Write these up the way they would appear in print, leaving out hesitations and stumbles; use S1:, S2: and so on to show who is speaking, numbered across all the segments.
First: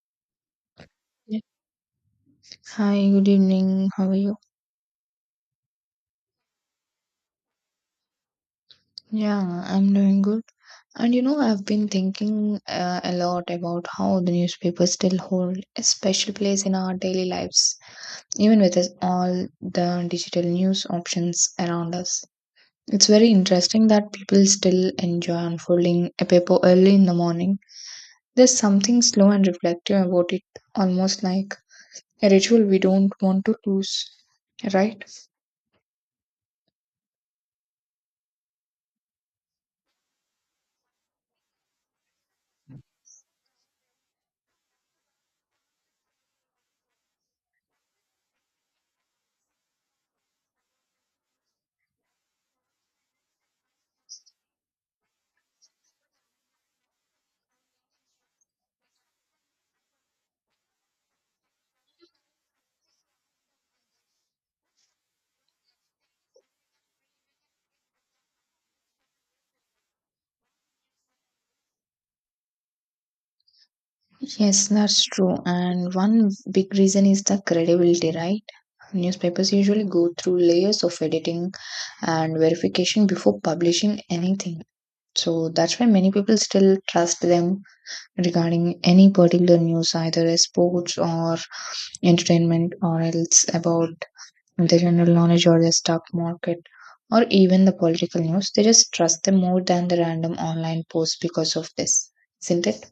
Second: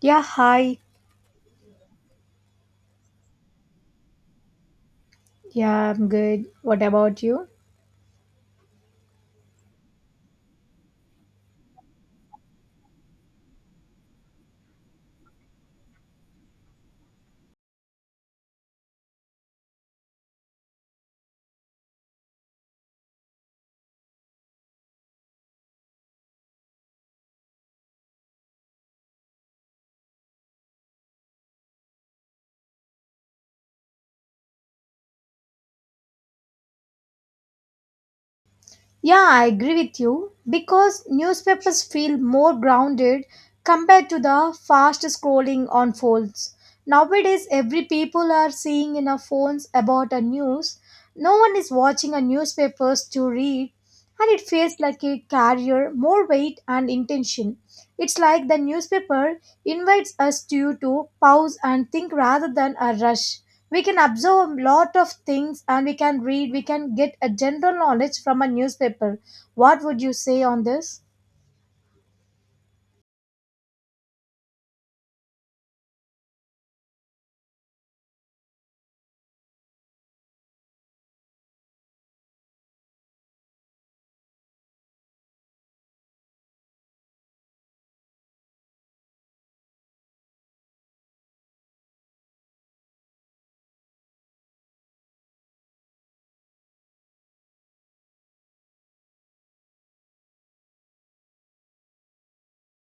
S1: Yeah, hi.
S2: Yeah. Hi, good evening. How are you?
S1: Yeah, I'm good. What about you?
S2: Yeah, I'm doing good. And you know, I've been thinking a lot about how the newspapers still hold a special place in our daily lives, even with all the digital news options around us. It's very interesting that people still enjoy unfolding a paper early in the morning. There's something slow and reflective about it, almost like a ritual we don't want to lose, right?
S1: Yeah, I agree with you because newspapers feel more grounded compared to the fast scrolling on phones. Nowadays, every people are seeing in our phones about a news. No one is watching a newspapers to read and it feels like a carrier more weight and intention. It's like the newspaper invites us to pause and think rather than a rush. We can absorb a lot of things and we can read, we can get a general knowledge from a newspaper. What would you say on this?
S2: Yes, that's true. And one big reason is the credibility, right? Newspapers usually go through layers of editing and verification before publishing anything. So that's why many people still trust them regarding any particular news, either as sports or entertainment, or else about the general knowledge or the stock market, or even the political news. They just trust them more than the random online posts because of this, isn't it?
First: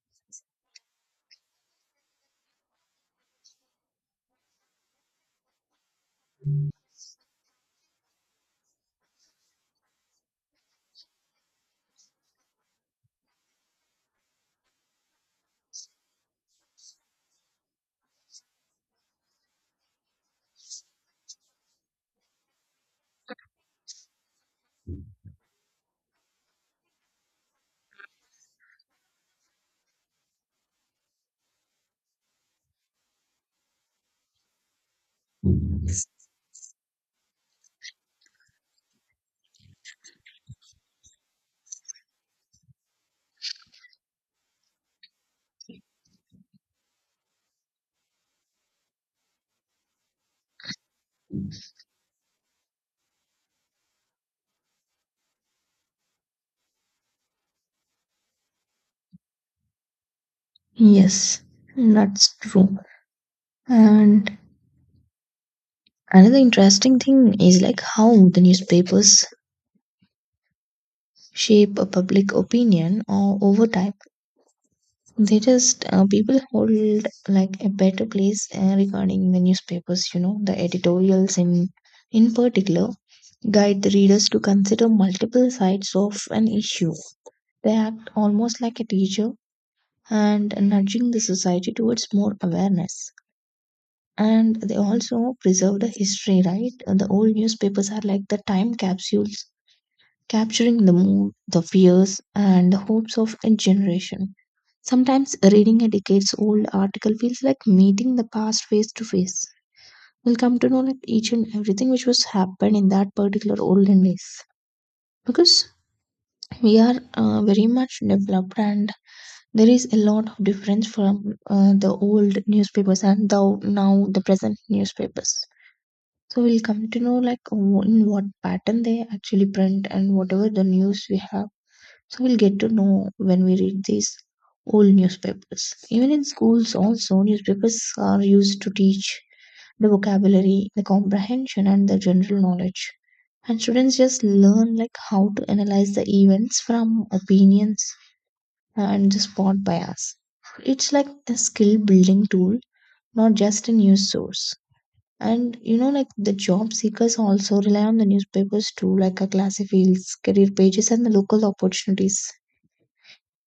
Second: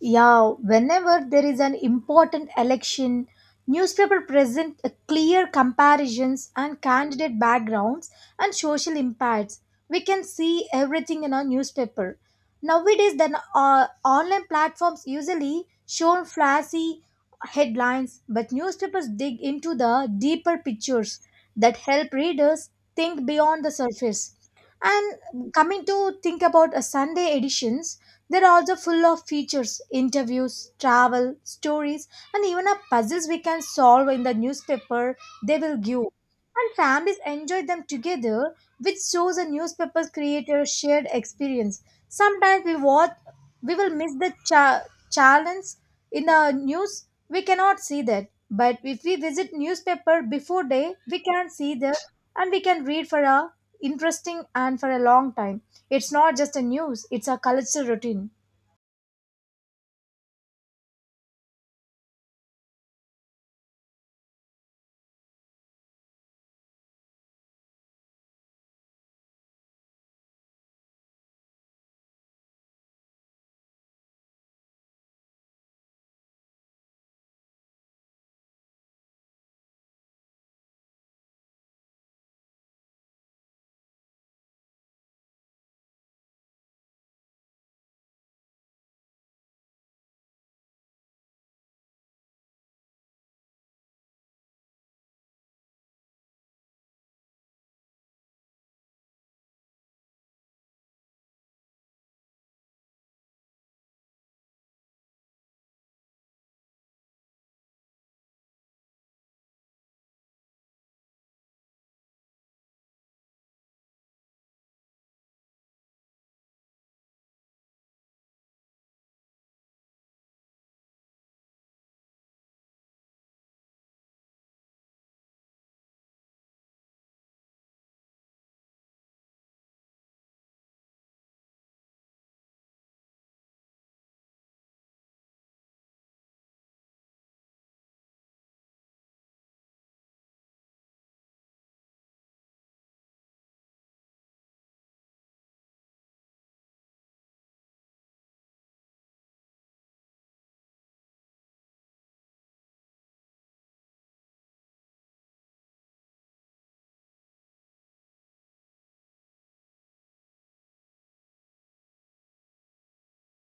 S1: Yeah, whenever there is an important election, newspaper present a clear comparisons and candidate backgrounds and social impacts. We can see everything in our newspaper. Nowadays, then online platforms usually show flashy headlines, but newspapers dig into the deeper pictures that help readers think beyond the surface. And coming to think about a Sunday editions, they're also full of features, interviews, travel, stories, and even a puzzles we can solve in the newspaper they will give. And families enjoy them together, which shows a newspaper's creator shared experience. Sometimes we watch, we will miss the challenge in the news. We cannot see that, but if we visit newspaper before day, we can see the and we can read for a interesting and for a long time. It's not just a news, it's a cultural routine.
S2: Yes, that's true. And another interesting thing is like how the newspapers shape a public opinion or over time. They just people hold like a better place regarding the newspapers. You know, the editorials in particular guide the readers to consider multiple sides of an issue. They act almost like a teacher and nudging the society towards more awareness. And they also preserve the history, right? And the old newspapers are like the time capsules, capturing the mood, the fears, and the hopes of a generation. Sometimes reading a decades old article feels like meeting the past face to face. We'll come to know like each and everything which was happened in that particular olden days, because we are very much developed and there is a lot of difference from the old newspapers and the now the present newspapers. So we'll come to know like in what pattern they actually print and whatever the news we have. So we'll get to know when we read these old newspapers. Even in schools also newspapers are used to teach the vocabulary, the comprehension, and the general knowledge. And students just learn like how to analyze the events from opinions and the spot bias. It's like a skill building tool, not just a news source. And you know, like the job seekers also rely on the newspapers too, like a classy fields, career pages, and the local opportunities.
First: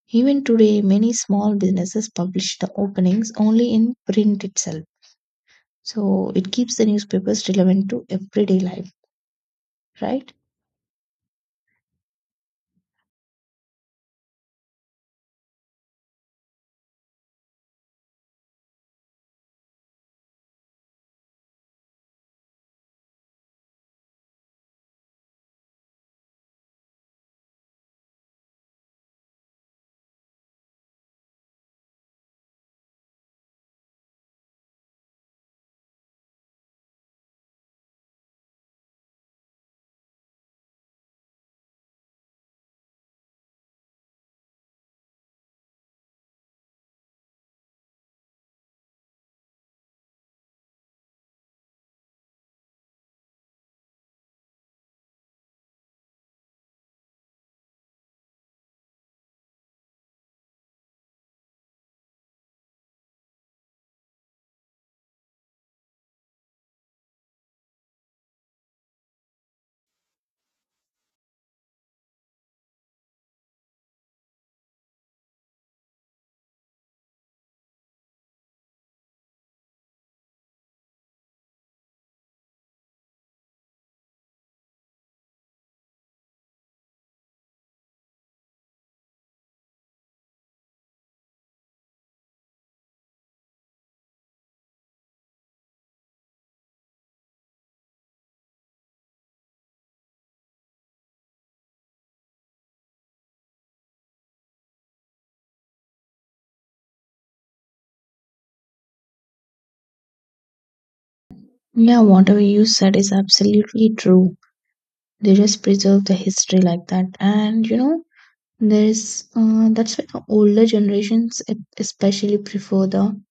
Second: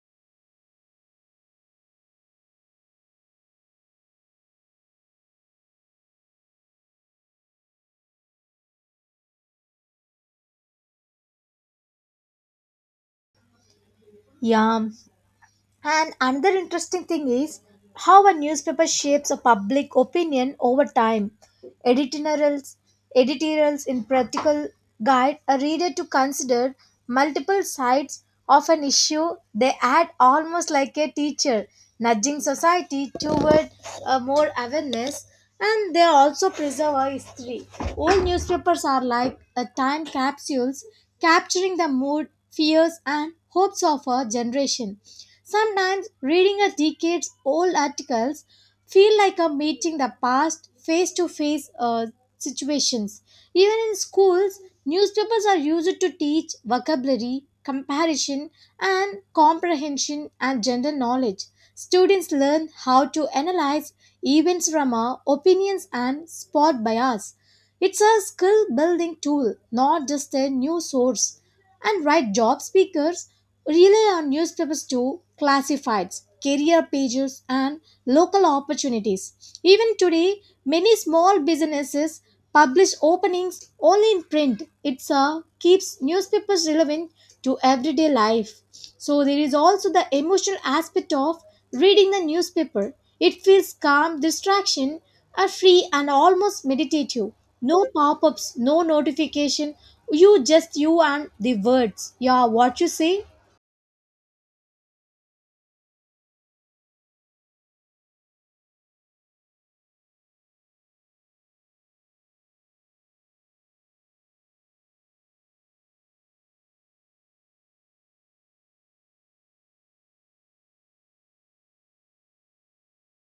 S2: Even today, many small businesses publish the openings only in print itself. So it keeps the newspapers relevant to everyday life, right?
S1: Yeah, and another interesting thing is how a newspaper shapes a public opinion over time. Editorials, editorials in practical guide a reader to consider multiple sides of an issue. They add almost like a teacher, nudging society toward more awareness. And they also preserve our history. Old newspapers are like time capsules, capturing the mood fears, and hopes of our generation. Sometimes reading a decades old articles feel like a meeting the past face to face situations. Even in schools, newspapers are used to teach vocabulary, comparison, and comprehension and general knowledge. Students learn how to analyze events from our opinions and spot bias. It's a skill building tool, not just a new source. And right job seekers rely on newspapers to classifieds, career pages, and local opportunities. Even today, many small businesses publish openings only in print. It keeps newspapers relevant to everyday life. So there is also the emotional aspect of reading the newspaper. It feels calm, distraction, are free and almost meditative. No pop-ups, no notification. You just you and the words. Yeah, what you say?
S2: Yeah, whatever you said is absolutely true. They just preserve the history like that. And you know, there's that's why the older generations especially prefer the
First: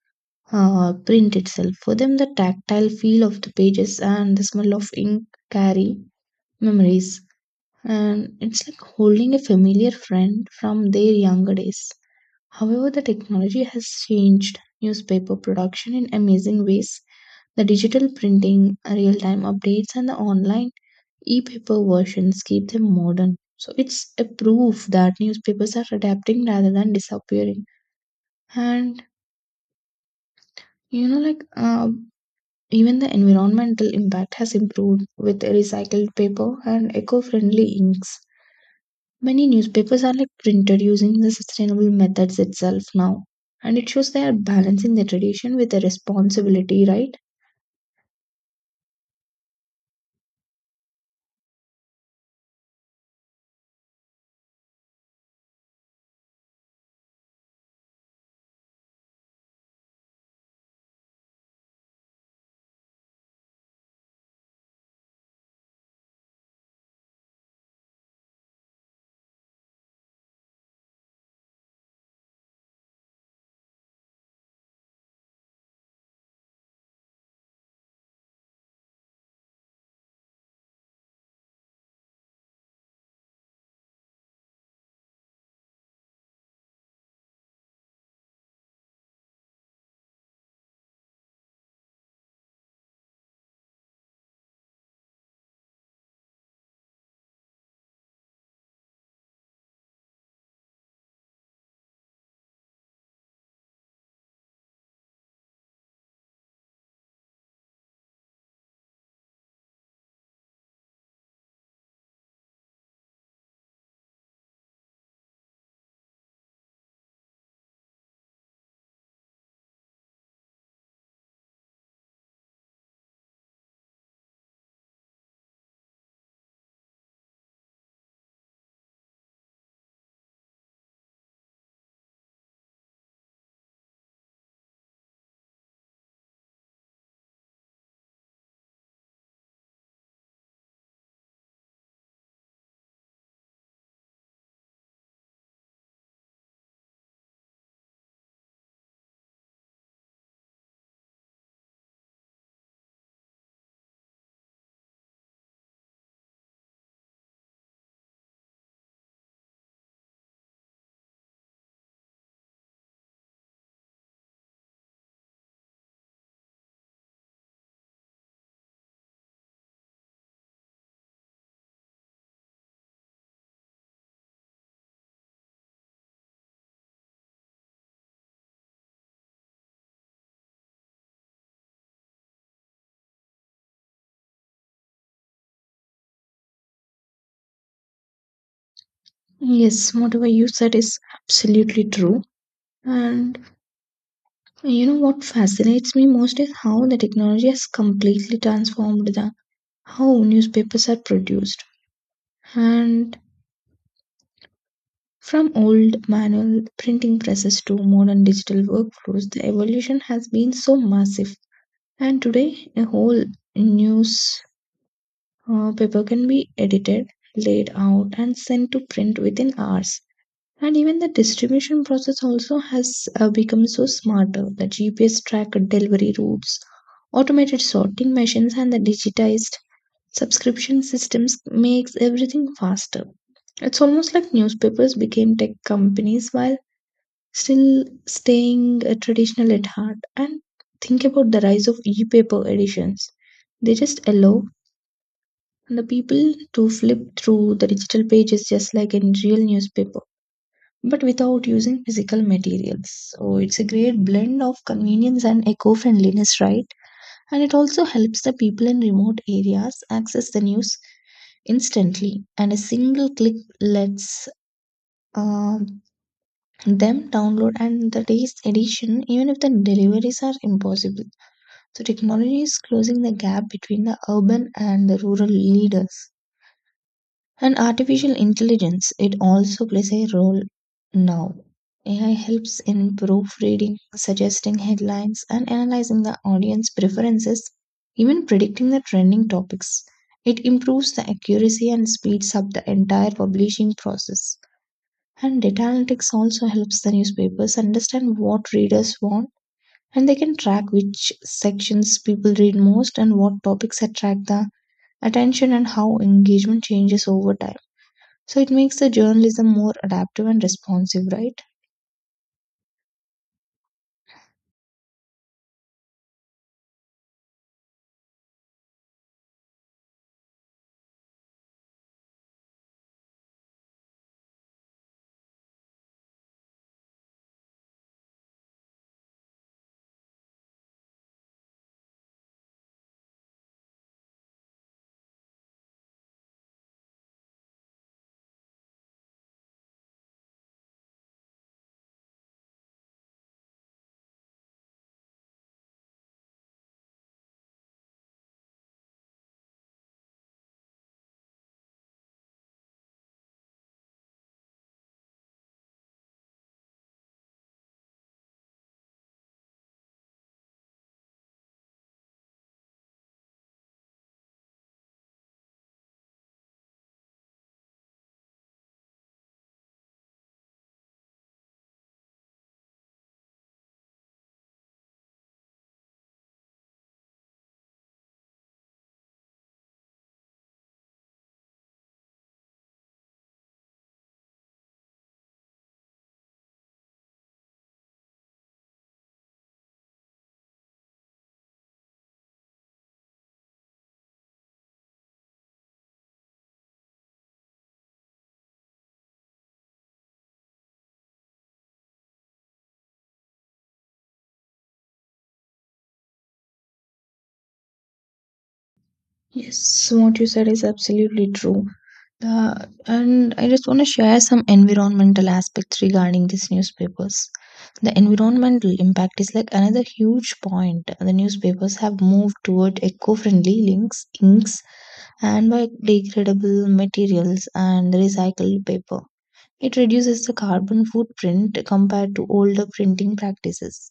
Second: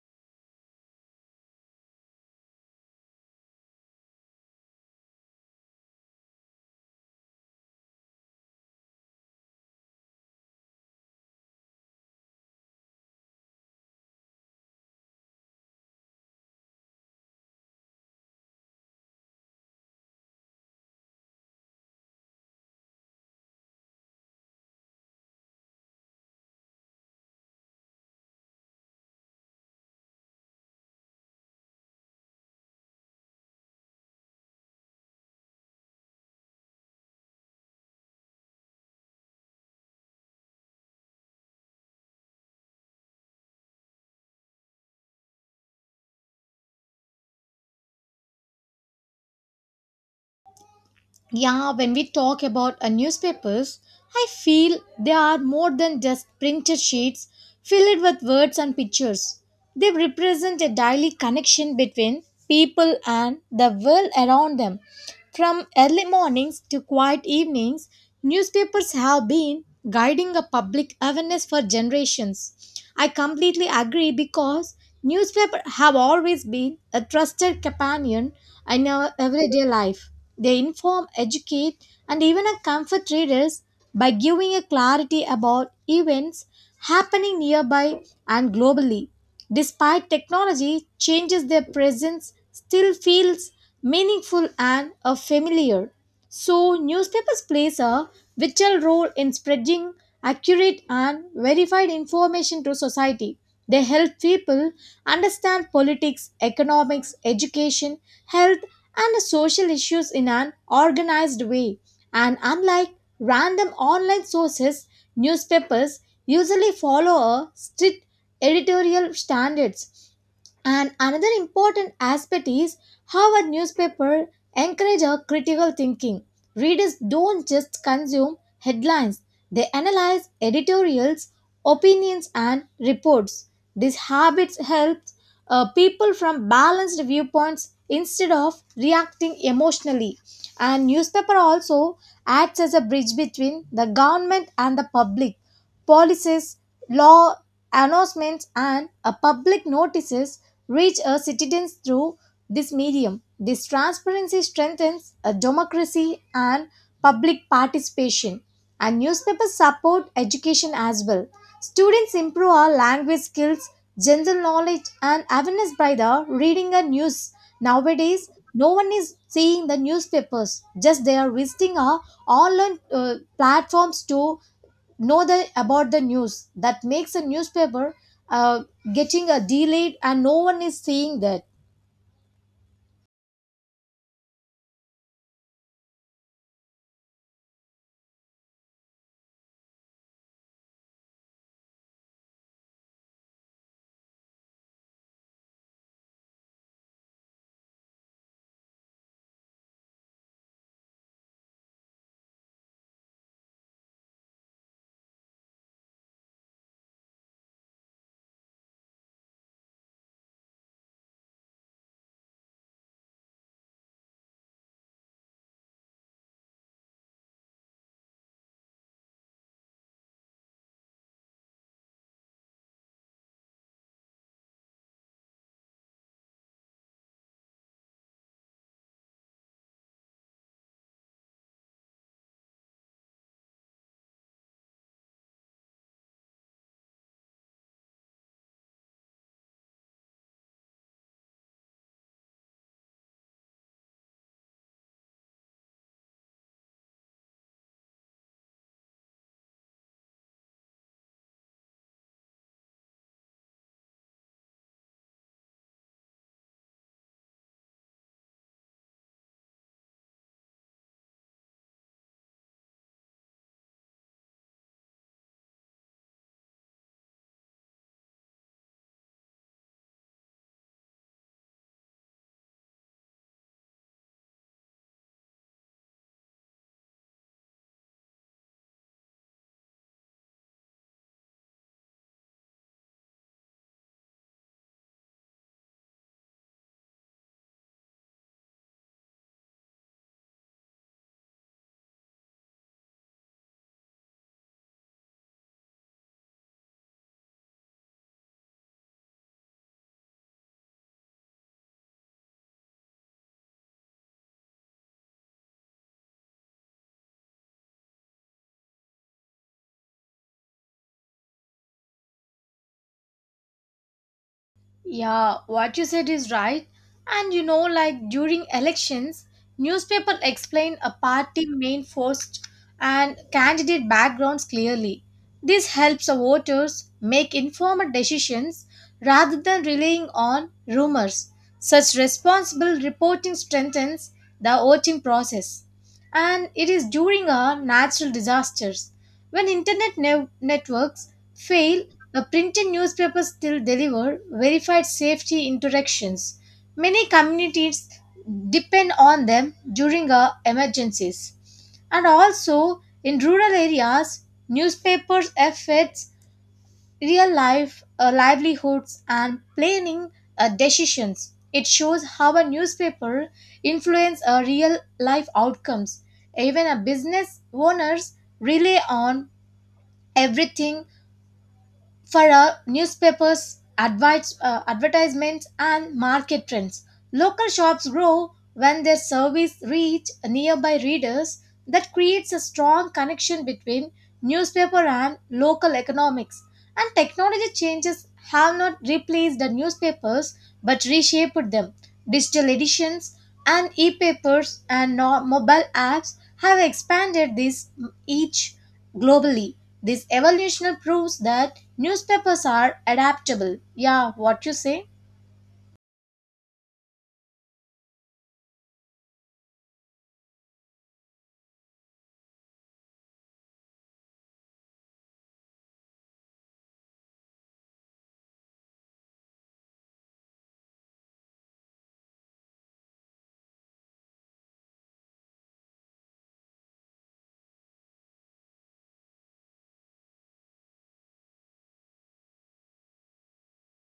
S2: print itself. For them, the tactile feel of the pages and the smell of ink carry memories, and it's like holding a familiar friend from their younger days. However, the technology has changed newspaper production in amazing ways. The digital printing, real time updates, and the online e paper versions keep them modern. So, it's a proof that newspapers are adapting rather than disappearing. And you know, like uh, even the environmental impact has improved with recycled paper and eco friendly inks. Many newspapers are like printed using the sustainable methods itself now, and it shows they are balancing the tradition with the responsibility, right?
S1: Yeah, when we talk about newspapers, I feel they are more than just printed sheets filled with words and pictures. They represent a daily connection between people and the world around them. From early mornings to quiet evenings, newspapers have been guiding a public awareness for generations. I completely agree because newspapers have always been a trusted companion in our everyday life. They inform, educate, and even comfort readers by giving a clarity about events happening nearby and globally. Despite technology changes their presence, still feels meaningful and familiar. So, newspapers plays a vital role in spreading accurate and verified information to society. They help people understand politics, economics, education, health, and social issues in an organized way. And unlike random online sources, newspapers usually follow a strict editorial standards. And another important aspect is how a newspaper encourage a critical thinking. Readers don't just consume headlines, they analyze editorials, opinions and reports. This habit helps people from balanced viewpoints instead of reacting emotionally. And newspaper also acts as a bridge between the government and the public. Policies, law announcements, and public notices reach our citizens through this medium. This transparency strengthens a democracy and public participation. And newspapers support education as well. Students improve our language skills general knowledge and awareness by the reading a news nowadays no one is seeing the newspapers just they are visiting our online platforms to know the about the news that makes a newspaper uh, getting a delayed and no one is seeing that.
S2: Yes, whatever you said is absolutely true. And you know what fascinates me most is how the technology has completely transformed the how newspapers are produced. And From old manual printing presses to modern digital workflows, the evolution has been so massive. And today, a whole news paper can be edited, laid out, and sent to print within hours. And even the distribution process also has become so smarter. The GPS tracked delivery routes, automated sorting machines, and the digitized subscription systems makes everything faster. It's almost like newspapers became tech companies while still staying traditional at heart. And think about the rise of e-paper editions. They just allow the people to flip through the digital pages just like in real newspaper, but without using physical materials. So it's a great blend of convenience and eco-friendliness, right? And it also helps the people in remote areas access the news instantly, and a single click lets uh, them download and the day's edition even if the deliveries are impossible. So technology is closing the gap between the urban and the rural leaders. And artificial intelligence, it also plays a role now. AI helps in proofreading, suggesting headlines, and analyzing the audience preferences, even predicting the trending topics. It improves the accuracy and speeds up the entire publishing process. And data analytics also helps the newspapers understand what readers want, and they can track which sections people read most and what topics attract the attention and how engagement changes over time. So it makes the journalism more adaptive and responsive, right?
S1: Yeah, what you said is right. And you know, like during elections, newspaper explain a party main force and candidate backgrounds clearly. This helps the voters make informed decisions rather than relying on rumors. Such responsible reporting strengthens the voting process. And it is during a natural disasters when internet networks fail the printed newspapers still deliver verified safety interactions. Many communities depend on them during emergencies. And also in rural areas, newspapers affect real life livelihoods and planning decisions. It shows how a newspaper influence real life outcomes. Even a business owners rely on everything for newspapers, advice, advertisements, and market trends. Local shops grow when their service reach nearby readers. That creates a strong connection between newspaper and local economics. And technology changes have not replaced the newspapers, but reshaped them. Digital editions and e papers and mobile apps have expanded this each globally. This evolution proves that newspapers are adaptable. Yeah, what you say?
S2: Yes, what you said is absolutely true. Uh, and I just want to share some environmental aspects regarding these newspapers. The environmental impact is like another huge point. The newspapers have moved toward eco-friendly links, inks, and biodegradable materials and recycled paper. It reduces the carbon footprint compared to older printing practices.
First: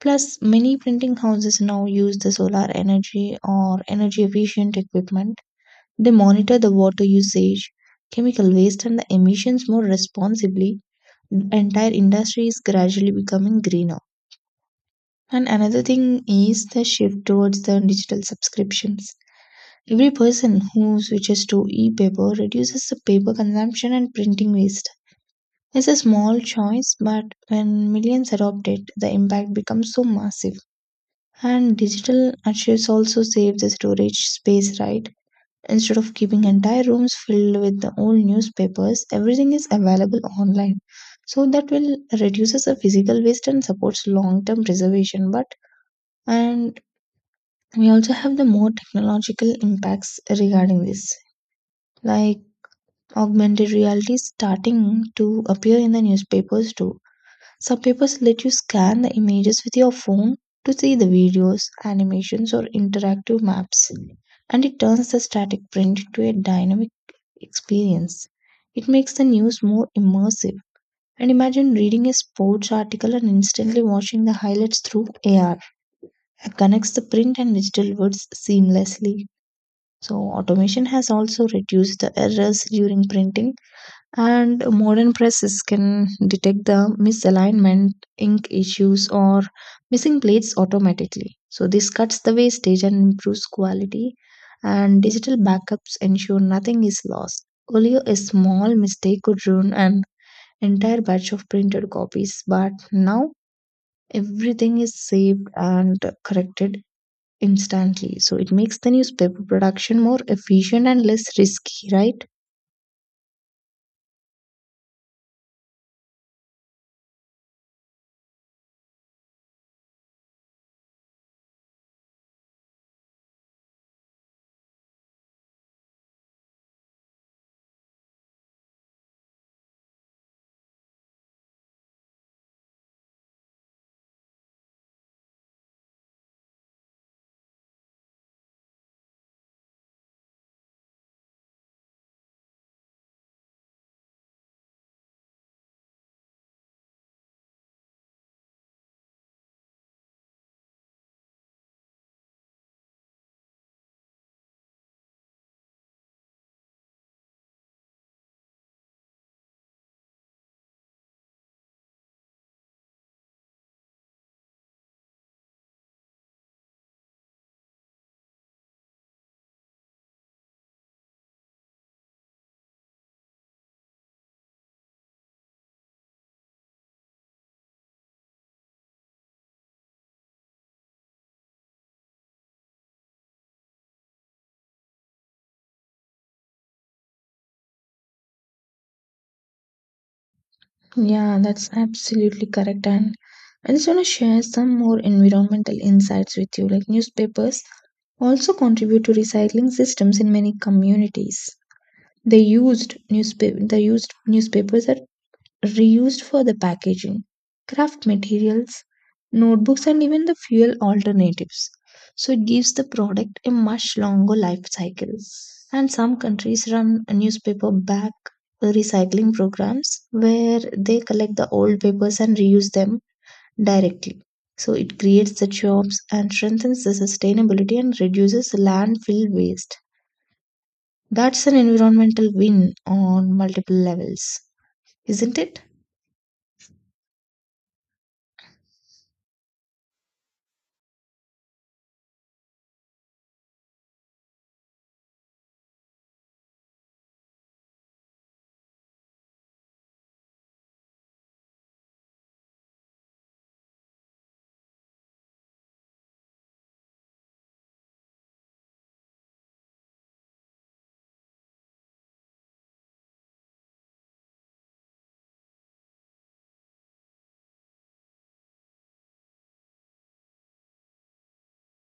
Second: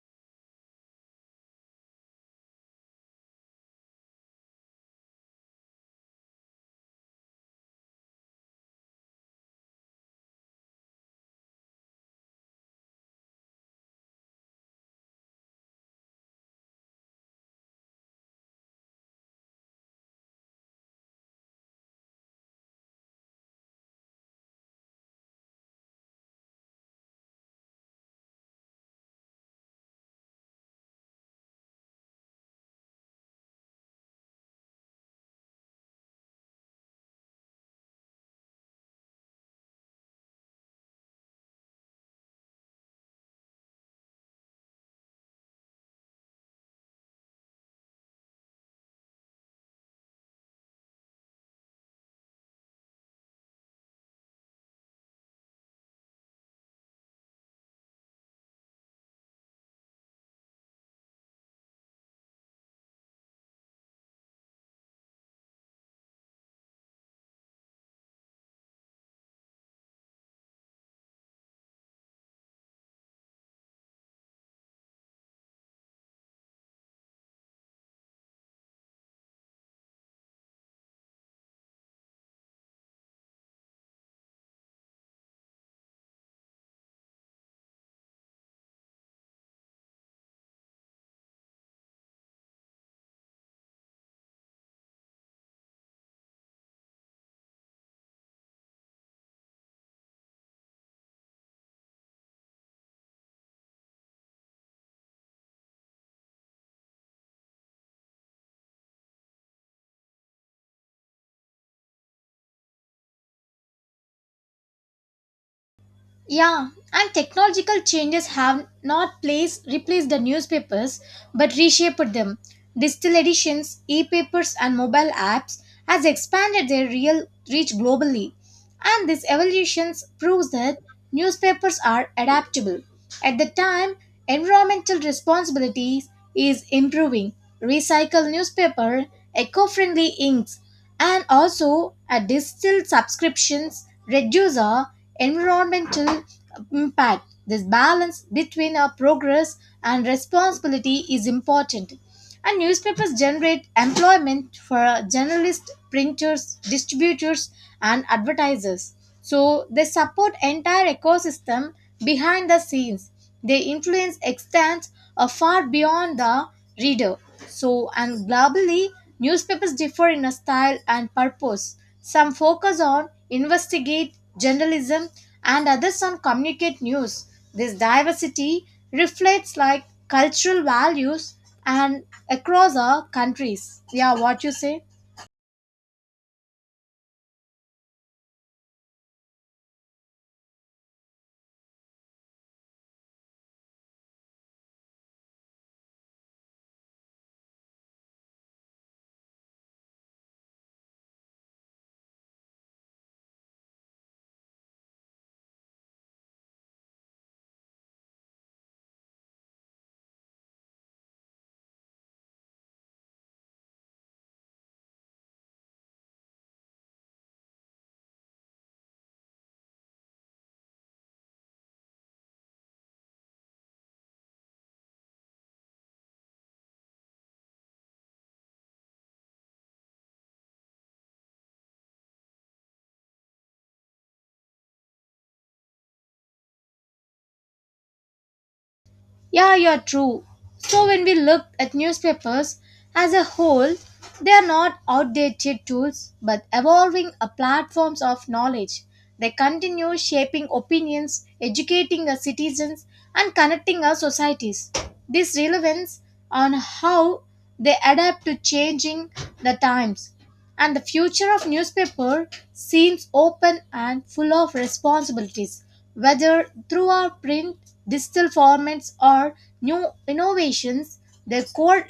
S2: Plus, many printing houses now use the solar energy or energy efficient equipment. They monitor the water usage, chemical waste, and the emissions more responsibly. The entire industry is gradually becoming greener. And another thing is the shift towards the digital subscriptions. Every person who switches to e paper reduces the paper consumption and printing waste. It's a small choice, but when millions adopt it, the impact becomes so massive. And digital archives also save the storage space, right? Instead of keeping entire rooms filled with the old newspapers, everything is available online. So that will reduces the physical waste and supports long-term preservation. But and we also have the more technological impacts regarding this, like augmented reality starting to appear in the newspapers too. Some papers let you scan the images with your phone to see the videos, animations, or interactive maps, and it turns the static print into a dynamic experience. It makes the news more immersive. And imagine reading a sports article and instantly watching the highlights through AR. It connects the print and digital words seamlessly. So, automation has also reduced the errors during printing, and modern presses can detect the misalignment, ink issues, or missing plates automatically. So, this cuts the wastage and improves quality, and digital backups ensure nothing is lost. Earlier, a small mistake could ruin an entire batch of printed copies, but now everything is saved and corrected instantly. So, it makes the newspaper production more efficient and less risky, right?
S1: Yeah, and technological changes have not replaced the newspapers but reshaped them. Digital editions, e-papers and mobile apps has expanded their real reach globally. And these evolutions proves that newspapers are adaptable. At the time, environmental responsibilities is improving. Recycle newspaper, eco-friendly inks, and also a digital subscriptions reduce our environmental impact. This balance between our progress and responsibility is important. And newspapers generate employment for journalists, printers, distributors, and advertisers. So they support entire ecosystem behind the scenes. Their influence extends far beyond the reader. So, and globally, newspapers differ in a style and purpose. Some focus on investigate journalism and others on communicate news. This diversity reflects like cultural values and across our countries. Yeah, what you say?
S2: Yeah, that's absolutely correct. And I just want to share some more environmental insights with you. Like newspapers also contribute to recycling systems in many communities. They used newspapers are reused for the packaging, craft materials, notebooks, and even the fuel alternatives. So it gives the product a much longer life cycle. And some countries run newspaper back recycling programs where they collect the old papers and reuse them directly. So it creates the jobs and strengthens the sustainability and reduces landfill waste. That's an environmental win on multiple levels, isn't it?
S1: Yeah, you're true. So when we look at newspapers as a whole, they are not outdated tools but evolving a platforms of knowledge. They continue shaping opinions, educating our citizens and connecting our societies. This relevance on how they adapt to changing the times and the future of newspaper seems open and full of responsibilities, whether through our print, digital formats, or new innovations, their core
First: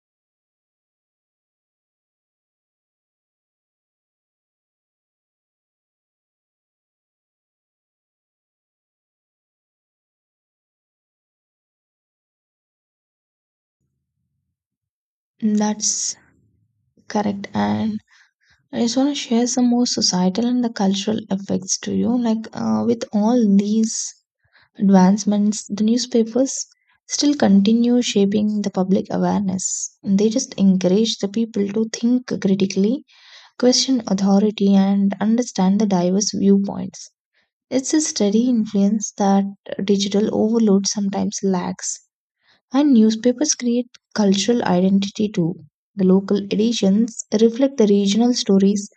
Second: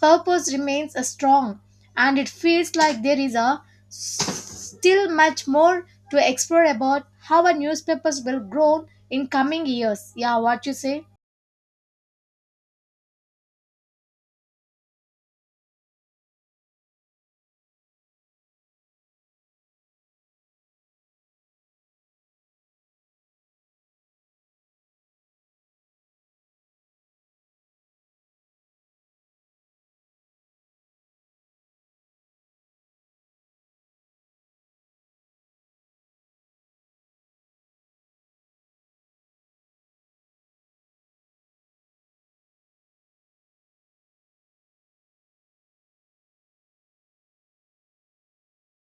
S1: purpose remains a strong, and it feels like there is a still much more to explore about how our newspapers will grow in coming years. Yeah, what you say?
S2: That's correct. And I just want to share some more societal and the cultural effects to you. Like with all these advancements, the newspapers still continue shaping the public awareness. They just encourage the people to think critically, question authority, and understand the diverse viewpoints. It's a steady influence that digital overload sometimes lacks. And newspapers create cultural identity too. The local editions reflect the regional stories,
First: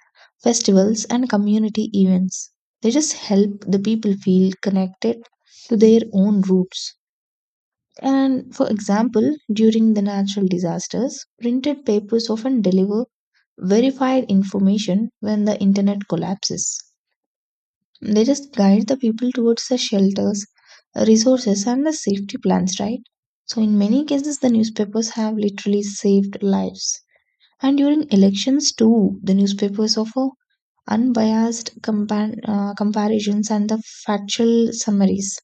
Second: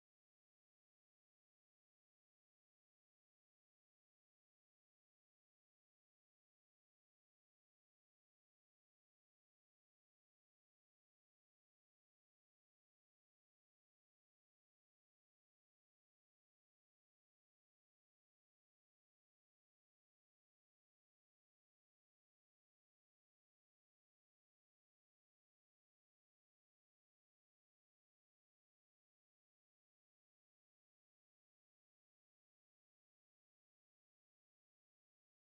S2: festivals, and community events. They just help the people feel connected to their own roots. And for example, during the natural disasters, printed papers often deliver verified information when the internet collapses. They just guide the people towards the shelters, resources, and the safety plans, right? So, in many cases, the newspapers have literally saved lives. And during elections, too, the newspapers offer unbiased comparisons and the factual summaries.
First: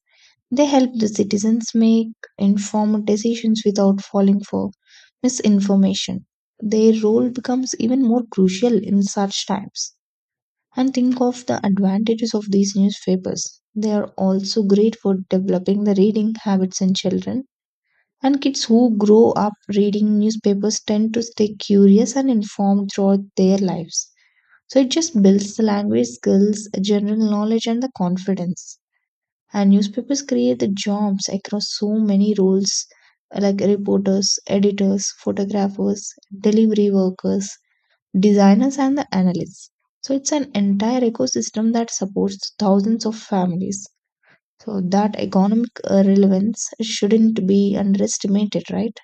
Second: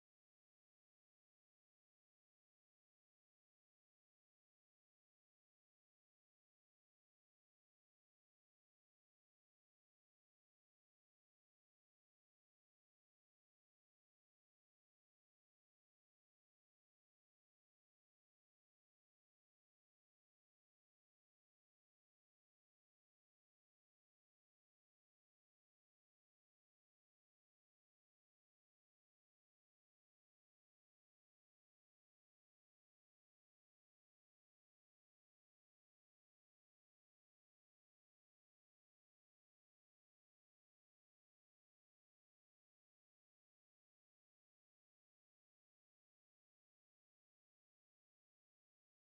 S2: They help the citizens make informed decisions without falling for misinformation. Their role becomes even more crucial in such times. And think of the advantages of these newspapers. They are also great for developing the reading habits in children. And kids who grow up reading newspapers tend to stay curious and informed throughout their lives. So it just builds the language skills, general knowledge, and the confidence. And newspapers create the jobs across so many roles like reporters, editors, photographers, delivery workers, designers, and the analysts. So it's an entire ecosystem that supports thousands of families. So that economic relevance shouldn't be underestimated, right?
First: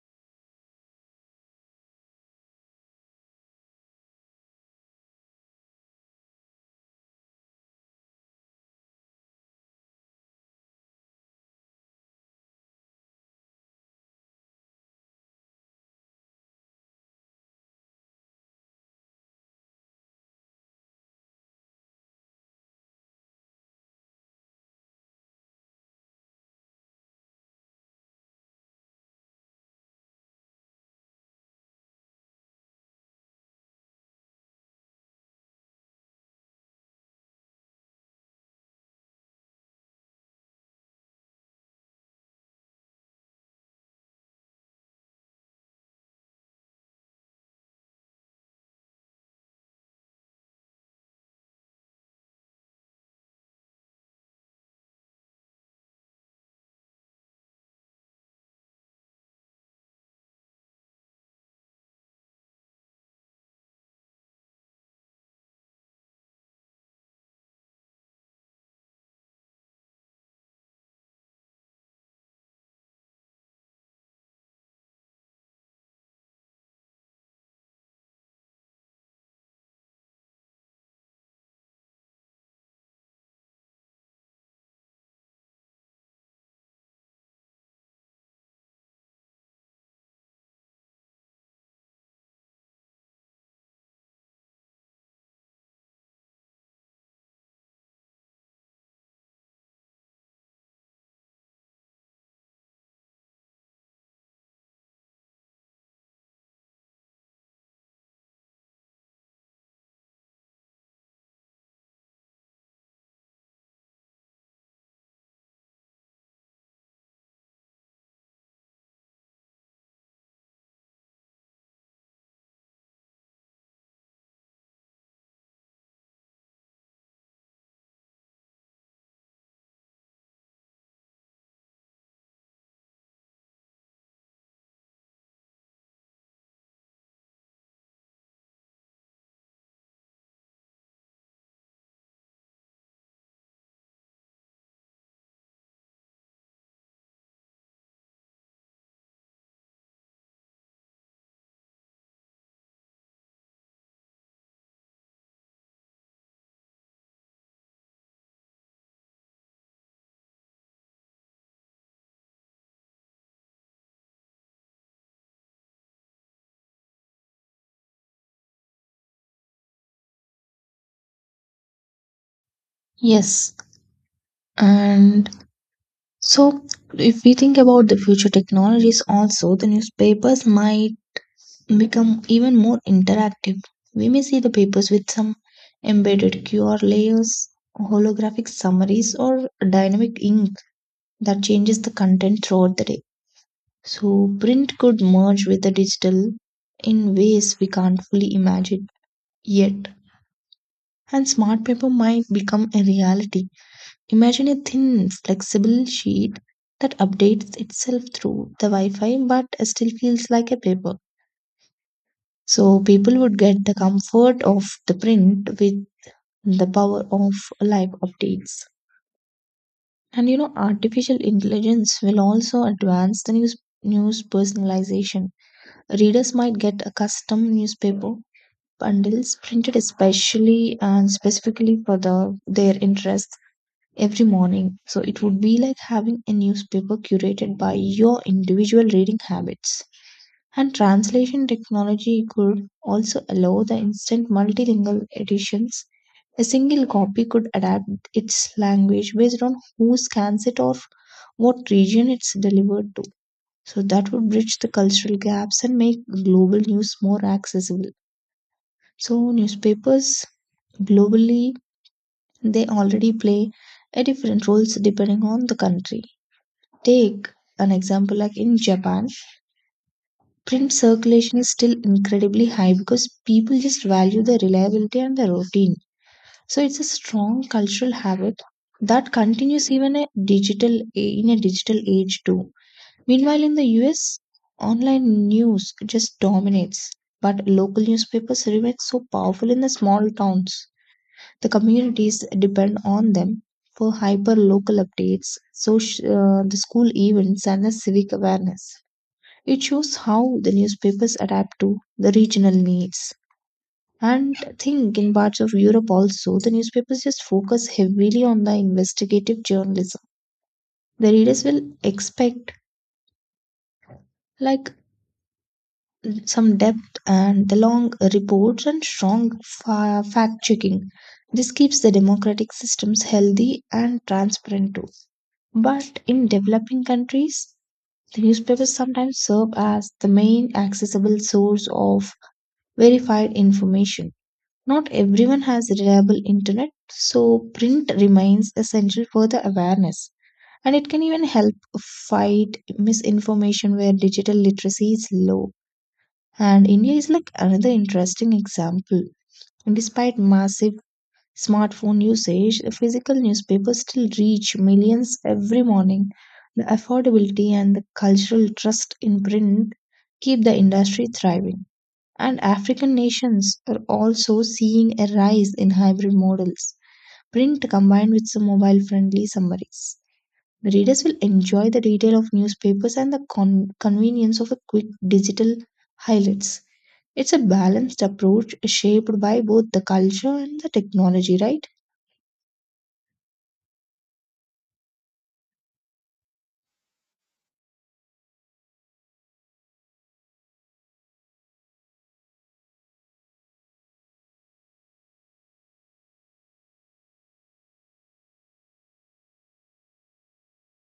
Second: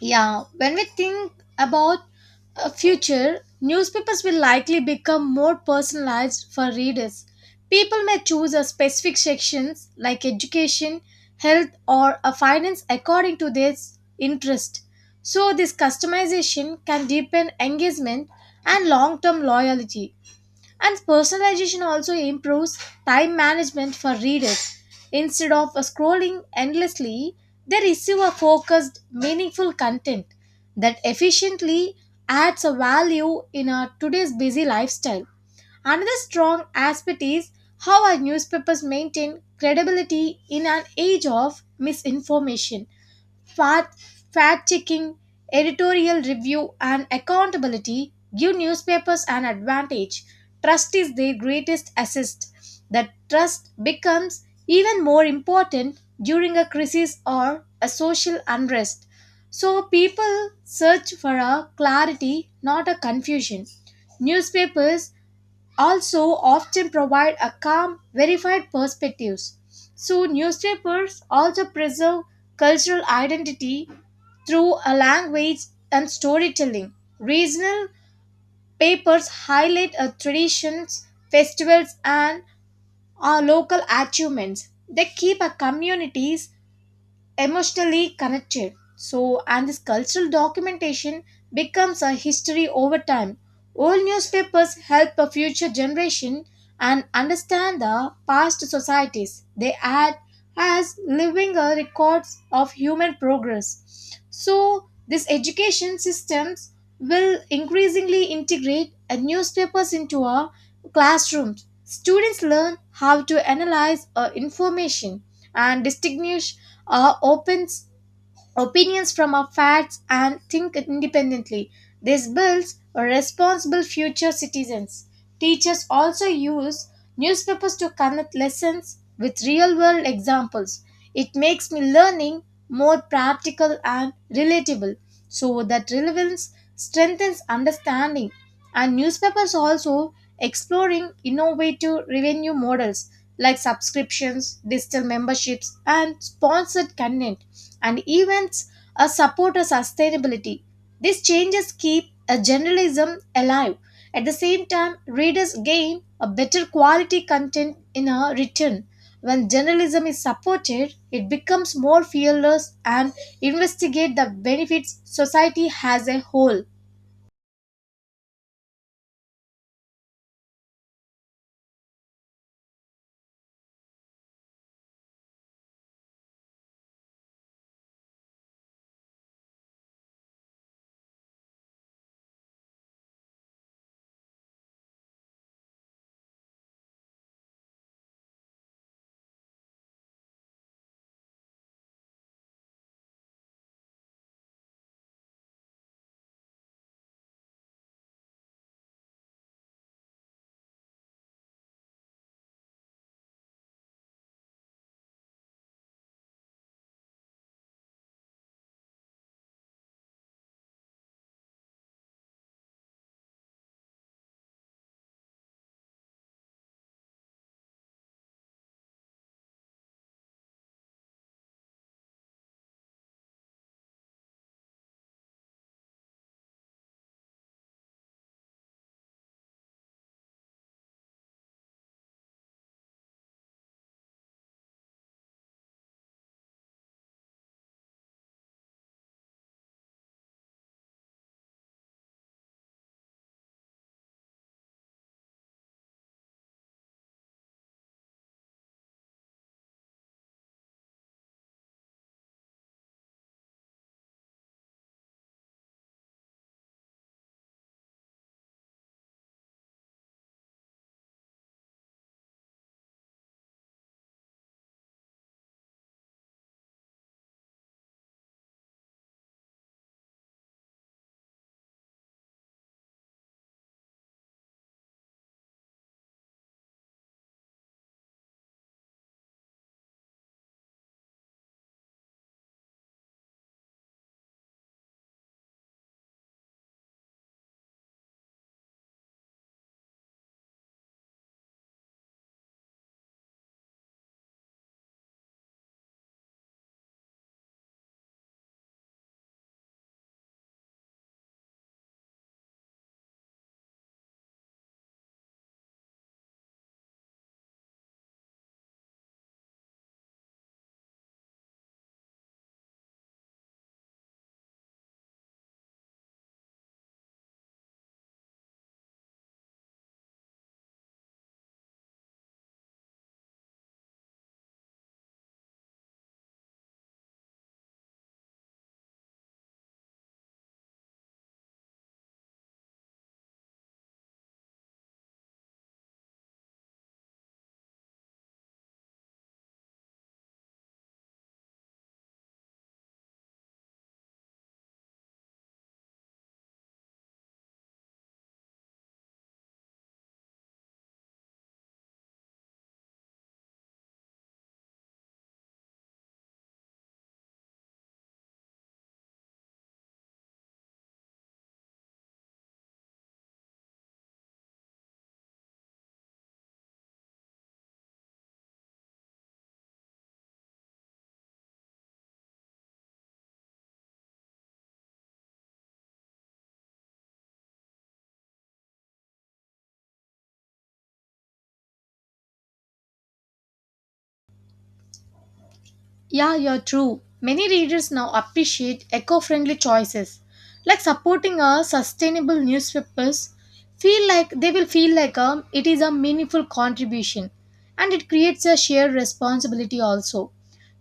S1: Yeah, when we think about a future, newspapers will likely become more personalized for readers. People may choose a specific sections like education, health, or a finance according to their interest. So this customization can deepen engagement and long-term loyalty. And personalization also improves time management for readers. Instead of scrolling endlessly, they receive a focused, meaningful content that efficiently adds a value in our today's busy lifestyle. Another strong aspect is how our newspapers maintain credibility in an age of misinformation. Fact, fact checking, editorial review, and accountability give newspapers an advantage. Trust is their greatest asset. That trust becomes even more important during a crisis or a social unrest. So people search for a clarity, not a confusion. Newspapers also often provide a calm, verified perspectives. So newspapers also preserve cultural identity through a language and storytelling. Regional papers highlight a traditions, festivals, and our local achievements. They keep our communities emotionally connected. So, and this cultural documentation becomes a history over time. Old newspapers help a future generation and understand the past societies. They act as living records of human progress. So, these education systems will increasingly integrate newspapers into our classrooms. Students learn how to analyze information and distinguish opens opinions from our facts and think independently. This builds responsible future citizens. Teachers also use newspapers to connect lessons with real world examples. It makes me learning more practical and relatable so that relevance strengthens understanding. And newspapers also exploring innovative revenue models like subscriptions, digital memberships, and sponsored content, and events support a sustainability. These changes keep a journalism alive. At the same time, readers gain a better quality content in a return. When journalism is supported, it becomes more fearless and investigate the benefits society as a whole.
S2: Yes. And so if we think about the future technologies also, the newspapers might become even more interactive. We may see the papers with some embedded QR layers, holographic summaries, or dynamic ink that changes the content throughout the day. So, print could merge with the digital in ways we can't fully imagine yet. And smart paper might become a reality. Imagine a thin, flexible sheet that updates itself through the Wi Fi but still feels like a paper. So people would get the comfort of the print with the power of live updates. And you know, artificial intelligence will also advance the news personalization. Readers might get a custom newspaper bundles printed especially and specifically for the their interests every morning. So it would be like having a newspaper curated by your individual reading habits. And translation technology could also allow the instant multilingual editions. A single copy could adapt its language based on who scans it or what region it's delivered to. So that would bridge the cultural gaps and make global news more accessible. So newspapers globally, they already play a different roles depending on the country. Take an example like in Japan, print circulation is still incredibly high because people just value the reliability and the routine. So it's a strong cultural habit that continues even a digital in a digital age too. Meanwhile, in the US, online news just dominates, but local newspapers remain so powerful in the small towns. The communities depend on them for hyper local updates, so the school events, and the civic awareness. It shows how the newspapers adapt to the regional needs. And I think in parts of Europe also, the newspapers just focus heavily on the investigative journalism. The readers will expect like some depth and the long reports and strong fact checking. This keeps the democratic systems healthy and transparent too. But in developing countries, the newspapers sometimes serve as the main accessible source of verified information. Not everyone has reliable internet, so print remains essential for the awareness. And it can even help fight misinformation where digital literacy is low. And India is like another interesting example. Despite massive smartphone usage, the physical newspapers still reach millions every morning. The affordability and the cultural trust in print keep the industry thriving, and African nations are also seeing a rise in hybrid models, print combined with some mobile friendly summaries. The readers will enjoy the detail of newspapers and the convenience of a quick digital highlights. It's a balanced approach shaped by both the culture and the technology, right?
S1: Yeah, you're true. Many readers now appreciate eco friendly choices, like supporting a sustainable newspapers. Feel like they will feel like a, it is a meaningful contribution and it creates a shared responsibility also.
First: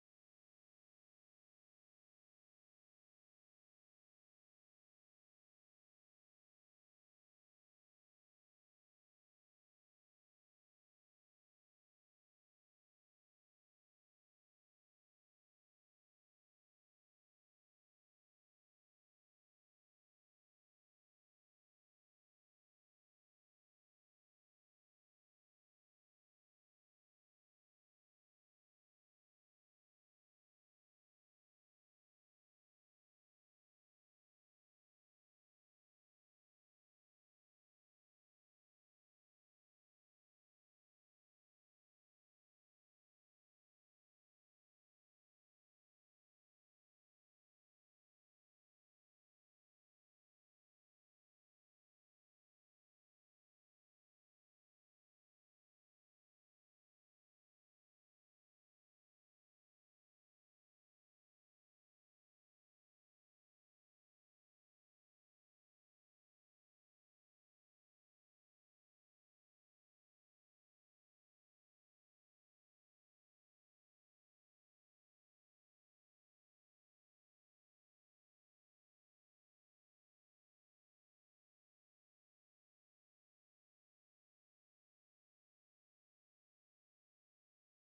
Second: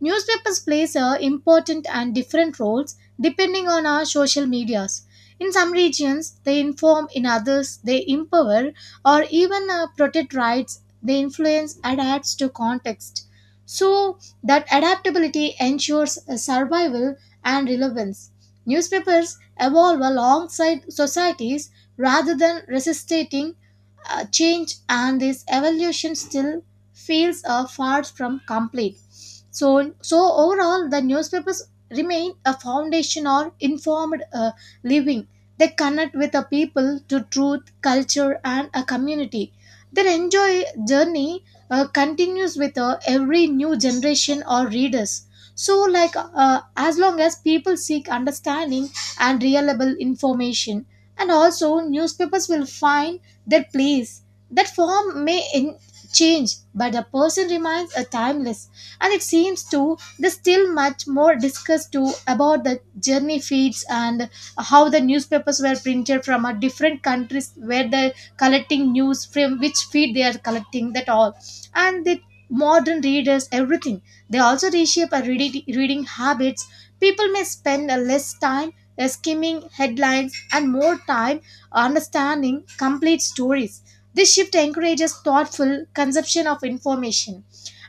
S1: Newspapers plays a important and different roles depending on our social medias. In some regions, they inform, in others, they empower or even protect rights, they influence and adds to context. So, that adaptability ensures survival and relevance. Newspapers evolve alongside societies rather than resisting change and this evolution still feels far from complete. So, so overall, the newspapers remain a foundation or informed living. They connect with the people to truth, culture, and a community. Their enjoy journey continues with every new generation or readers. So, like as long as people seek understanding and reliable information, and also newspapers will find their place. That form may change, but the person remains a timeless. And it seems too there's still much more discussed too about the journey feeds and how the newspapers were printed from a different countries where they're collecting news from which feed they are collecting that all. And the modern readers, everything. They also reshape our reading habits. People may spend a less time skimming headlines and more time understanding complete stories. This shift encourages thoughtful consumption of information,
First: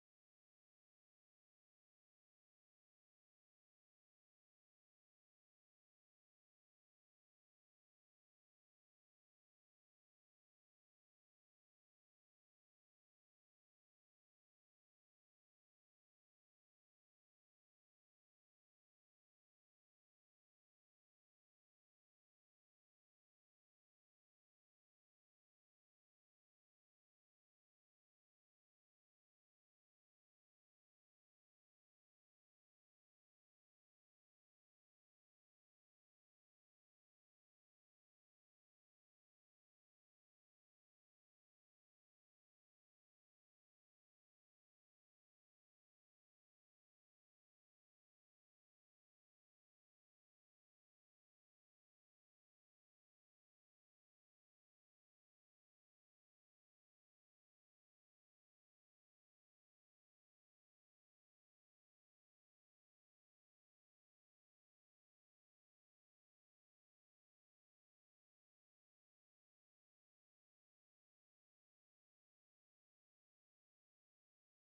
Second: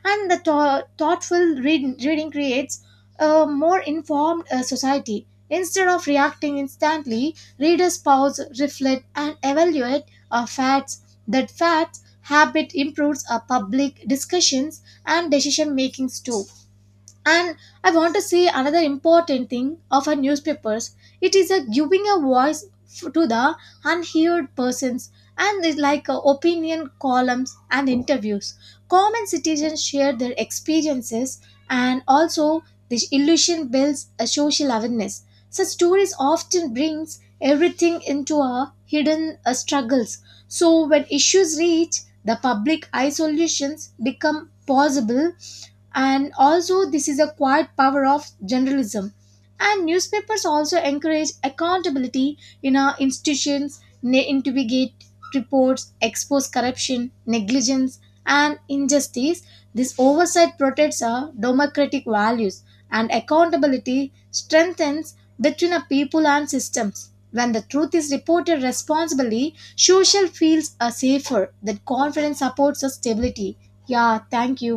S1: and the reading creates a more informed society. Instead of reacting instantly, readers pause, reflect, and evaluate facts. That facts habit improves our public discussions and decision makings too. And I want to say another important thing of our newspapers. It is a giving a voice to the unheard persons and it's like opinion columns and interviews. Common citizens share their experiences and also this illusion builds a social awareness. Such stories often brings everything into our hidden struggles. So when issues reach the public, eye solutions become possible and also this is a quiet power of journalism and newspapers also encourage accountability in our institutions they investigate reports expose corruption negligence and injustice this oversight protects our democratic values and accountability strengthens between our people and systems when the truth is reported responsibly social feels are safer that confidence supports our stability. Yeah, thank you.